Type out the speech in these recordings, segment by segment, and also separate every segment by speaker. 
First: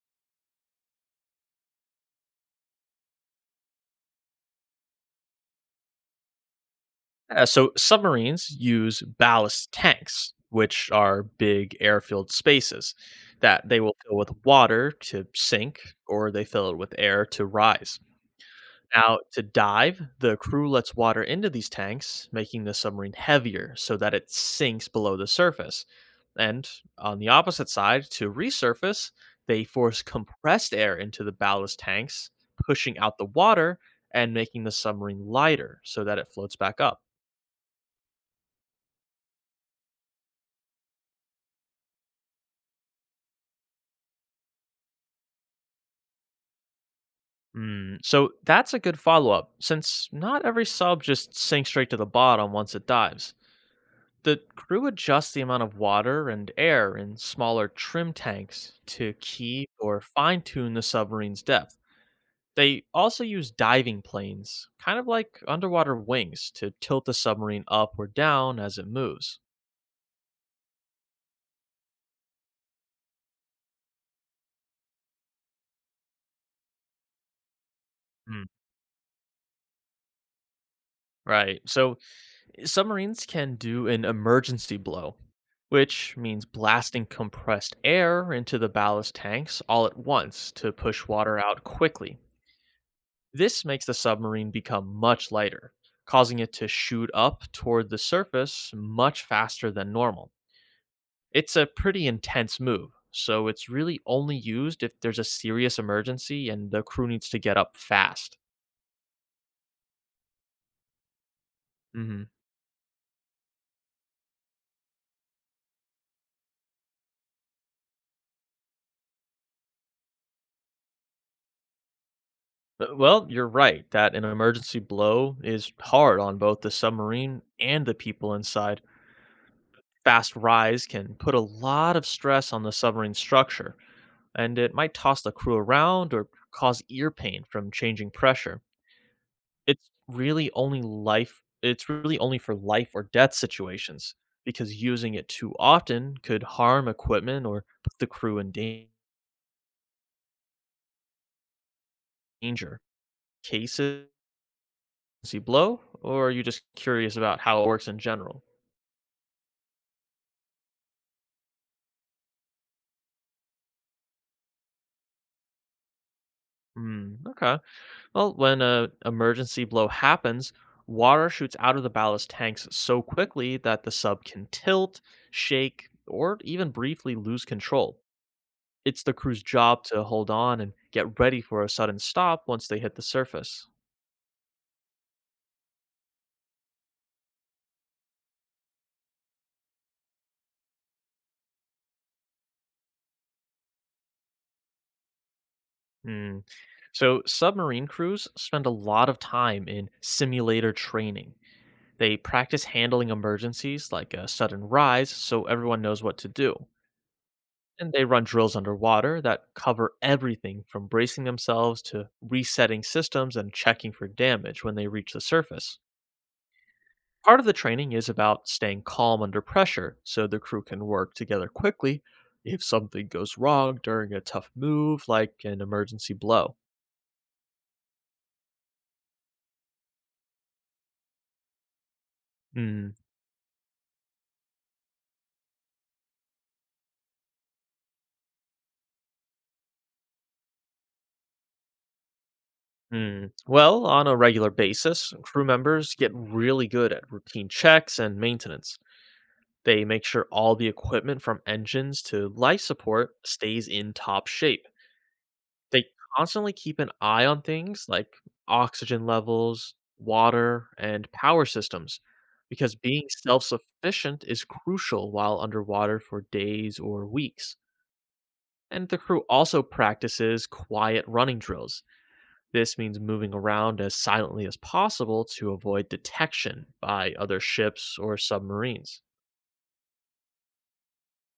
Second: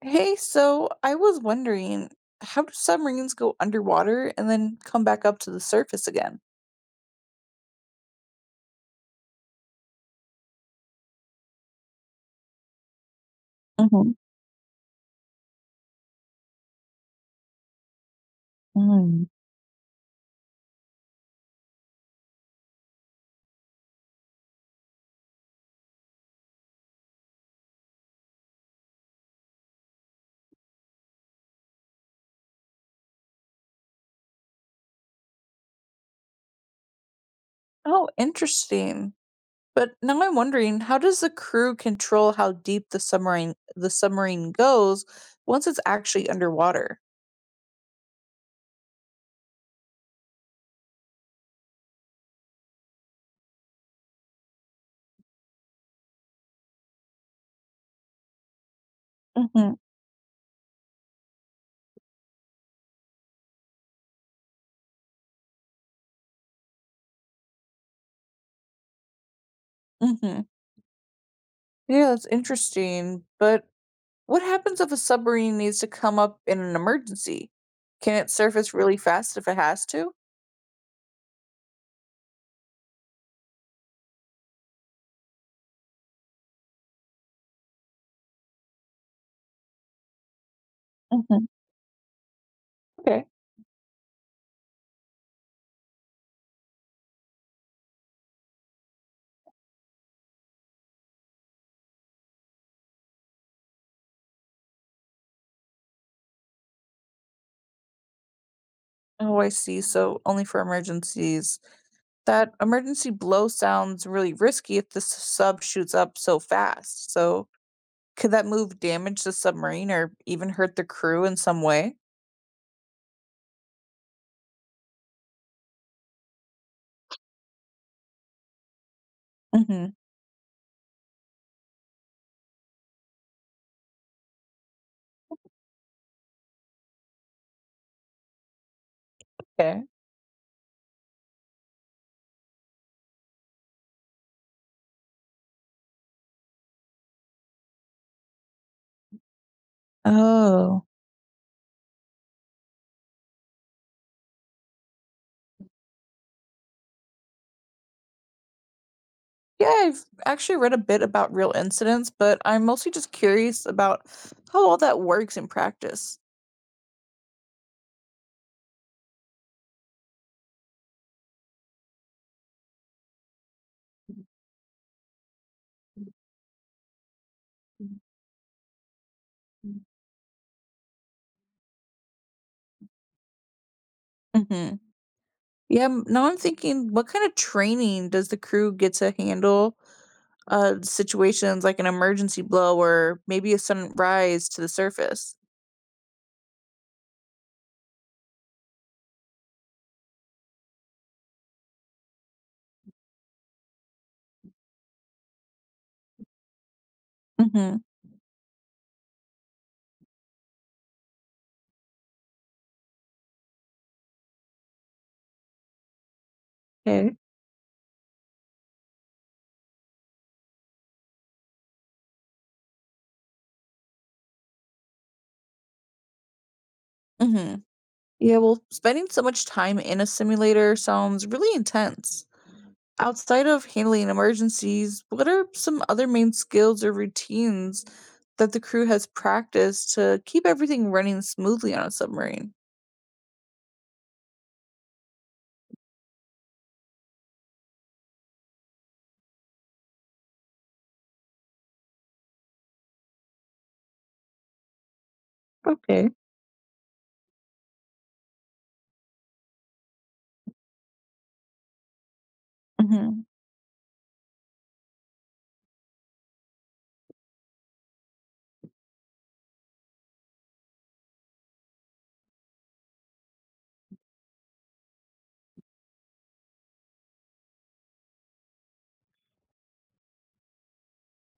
Speaker 1: Hey, so I was wondering, how do submarines go underwater and then come back up to the surface again?
Speaker 2: So submarines use ballast tanks, which are big air-filled spaces that they will
Speaker 1: Hmm.
Speaker 2: fill with water to sink, or they fill it with air to rise. Now,
Speaker 1: Mm.
Speaker 2: to dive, the crew lets water into these tanks, making the submarine heavier so that it sinks below the surface. And on the opposite side, to resurface, they force compressed air into the ballast tanks, pushing out the water and making the submarine lighter so that it floats back up.
Speaker 1: Oh, interesting. But now I'm wondering, how does the crew control how deep the submarine goes once it's actually underwater?
Speaker 2: So that's a good follow up, since not every sub just sinks straight to the bottom once it dives. The crew adjusts the amount of water and air in smaller trim tanks to keep
Speaker 1: Hmm.
Speaker 2: or fine tune the submarine's depth. They also use diving planes, kind of like underwater wings, to tilt the submarine up or down as it moves.
Speaker 1: Hmm. Yeah, that's interesting. But what happens if a submarine needs to come up in an emergency? Can it
Speaker 2: Mm,
Speaker 1: surface really fast if it has to?
Speaker 2: Right, so submarines can do an emergency blow, which means blasting compressed air into the ballast tanks all at once to push water
Speaker 1: Hmm.
Speaker 2: out quickly.
Speaker 1: Okay.
Speaker 2: This makes the submarine become much lighter, causing it to shoot up toward the surface much faster than normal. It's a pretty intense move, so it's really only used if there's a serious emergency and the crew needs to get up fast.
Speaker 1: Oh, I see. So only for emergencies.
Speaker 2: Mhm.
Speaker 1: That emergency blow sounds really risky if the sub shoots up so fast. So could that move damage the submarine or even hurt the crew in some way?
Speaker 2: Well, you're right that an emergency blow is hard on both the submarine and the people inside.
Speaker 1: Hmm.
Speaker 2: Fast rise can put a lot of stress on the submarine structure, and it might toss the crew around or cause ear pain from changing pressure.
Speaker 1: Okay.
Speaker 2: It's really only for life or death situations because using it too often could harm equipment or put the crew in
Speaker 1: Oh.
Speaker 2: danger. Cases see blow or are you just curious about how it works in general?
Speaker 1: Yeah, I've actually read a bit about real incidents, but I'm mostly just curious about how all that works in practice.
Speaker 2: Okay. Well, when a emergency blow happens, water shoots out of the ballast tanks so quickly that the sub can tilt, shake, or even briefly lose control. It's the crew's job to hold on and get ready for a sudden stop once they hit the surface.
Speaker 1: Hmm. Yeah, now I'm thinking, what kind of training does the crew get to handle situations like an emergency blow or maybe a sudden rise to the surface.
Speaker 2: Hmm. So, submarine crews spend a lot of time in simulator training. They practice handling emergencies like a sudden rise so everyone knows what to do.
Speaker 1: Hmm.
Speaker 2: And they run drills underwater that cover everything from bracing themselves to resetting systems and checking for damage when they reach the surface.
Speaker 1: Okay.
Speaker 2: Part of the training is about staying calm under pressure so the crew can work together quickly if something goes wrong during a tough move like an emergency blow.
Speaker 1: Hmm. Yeah, well, spending so much time in a simulator sounds really intense.
Speaker 2: Mm,
Speaker 1: Outside of handling emergencies, what are some other main skills or routines that the crew has practiced to keep everything running smoothly on a submarine?
Speaker 2: mm. Well, on a regular basis, crew members get really good at routine checks and maintenance. They make sure all the equipment from engines to life support stays in top shape. They
Speaker 1: Okay.
Speaker 2: constantly keep an eye on things like oxygen levels, water, and power systems because being
Speaker 1: Hmm.
Speaker 2: self sufficient is crucial while underwater for days or weeks. And the crew also practices quiet running drills. This means moving around as silently as possible to avoid detection by other ships or submarines.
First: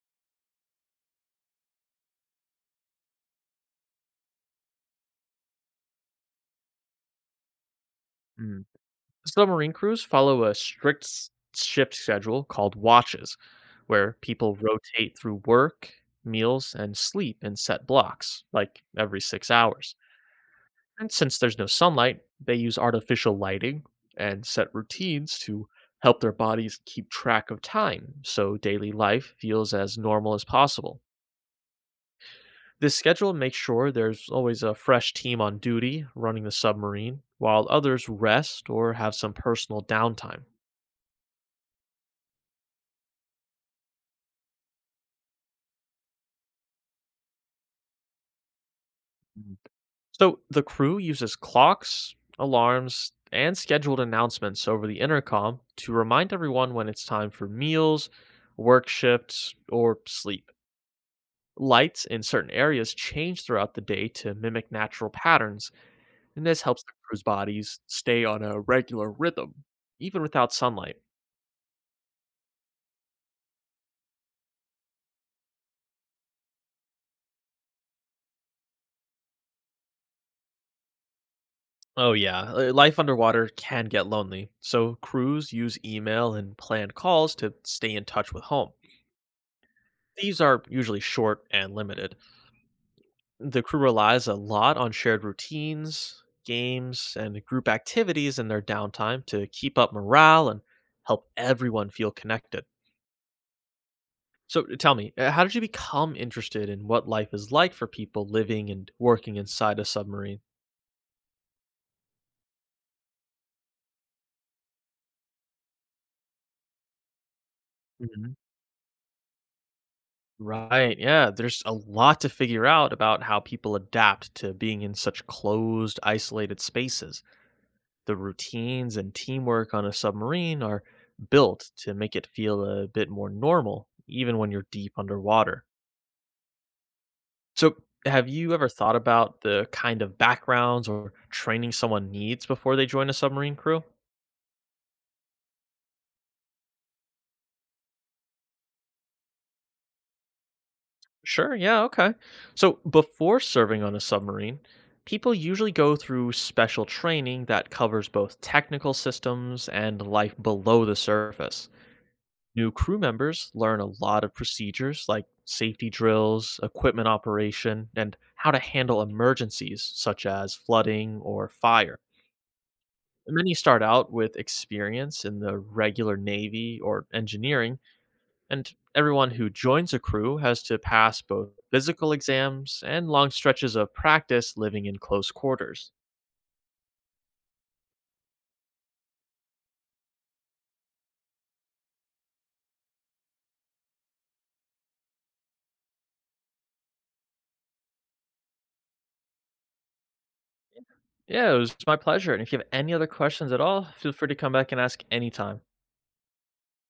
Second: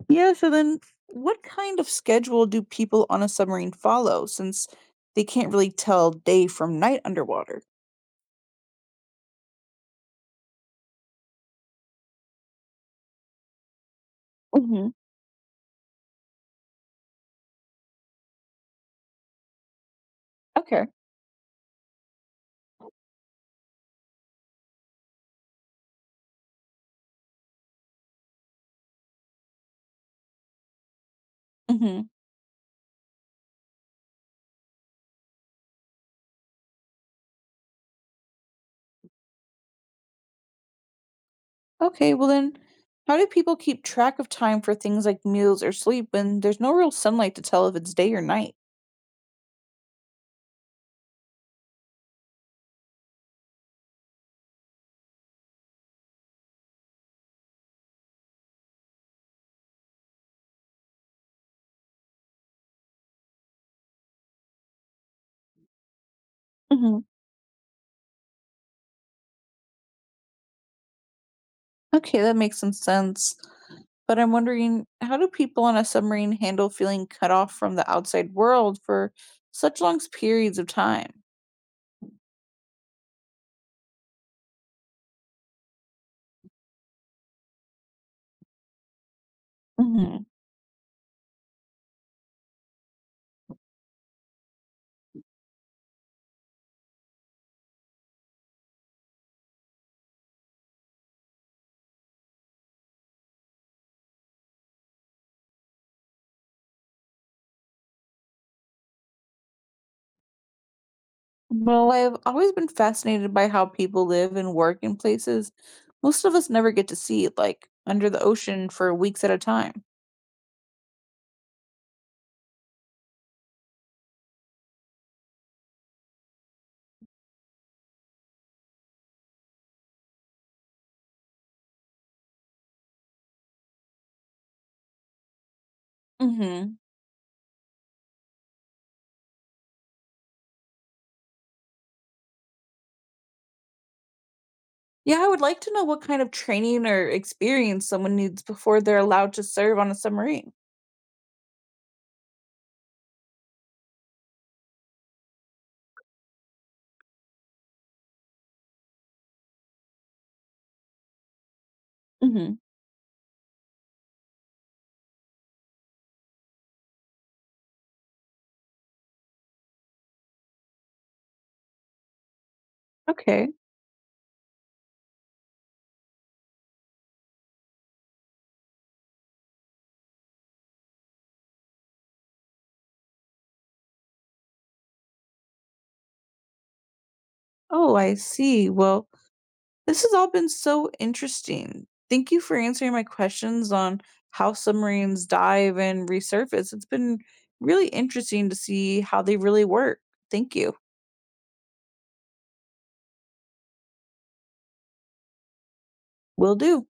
Speaker 1: Yeah, so then what kind of schedule do people on a submarine follow since they can't really tell day from night underwater?
Speaker 2: Mm. Submarine crews follow a strict shift schedule called watches, where people
Speaker 1: Hmm.
Speaker 2: rotate through work, meals, and sleep in set blocks, like every 6 hours.
Speaker 1: Okay.
Speaker 2: And since there's no sunlight, they use artificial lighting and set routines to help their bodies keep track of time so daily life feels as normal as possible.
Speaker 1: Hmm.
Speaker 2: This schedule makes sure there's always a fresh team on duty running the submarine, while others rest or have some personal downtime.
Speaker 1: Okay, well then, how do people keep track of time for things like meals or sleep when there's no real sunlight to tell if it's day or night?
Speaker 2: Mhm. So the crew uses clocks, alarms, and scheduled announcements over the intercom to remind everyone when it's time for meals, work shifts, or sleep. Lights in certain areas change throughout the day to mimic natural patterns, and this helps the
Speaker 1: Hmm.
Speaker 2: crew's bodies stay on a regular rhythm, even without sunlight.
Speaker 1: Okay, that makes some sense. But I'm wondering, how do people on a submarine handle feeling cut off from the outside world for such long periods of time?
Speaker 2: Oh, yeah, life underwater can get lonely, so crews use email and planned calls to stay in touch with home. These are usually short and limited. The crew relies a lot on shared routines, games, and group activities in their downtime to keep up morale and help everyone feel connected. So tell me, how did you become interested in what life is like for people living and working inside a submarine?
Speaker 1: Well, I've always been fascinated by how people live and work in places most of us never get to see, like under the
Speaker 2: Mhm.
Speaker 1: ocean for weeks at a time.
Speaker 2: Right. Yeah. There's a lot to figure out about how people adapt to being in such closed, isolated spaces. The routines and teamwork on a submarine are built to make it feel a bit more normal, even when you're deep underwater.
Speaker 1: Hmm.
Speaker 2: So, have you ever thought about the kind of backgrounds or training someone needs before they join a submarine crew?
Speaker 1: Yeah, I would like to know what kind of training or experience someone needs before they're allowed to serve on a submarine.
Speaker 2: Sure, yeah, okay. So before serving on a submarine, people usually go through special training that covers both technical systems and life below the surface.
Speaker 1: Hmm.
Speaker 2: New crew members learn a lot of procedures like safety drills, equipment operation, and how to handle emergencies such as flooding or fire.
Speaker 1: Okay.
Speaker 2: Many start out with experience in the regular Navy or engineering, and everyone who joins a crew has to pass both physical exams and long stretches of practice living in close quarters.
Speaker 1: Oh, I see. Well, this has all been so interesting. Thank you for answering my questions on how submarines dive and resurface. It's been really interesting to see how they really work. Thank you.
Speaker 2: Yeah, it was my pleasure. And if you have any other questions at all, feel free to come back and ask anytime.
Speaker 1: Will do.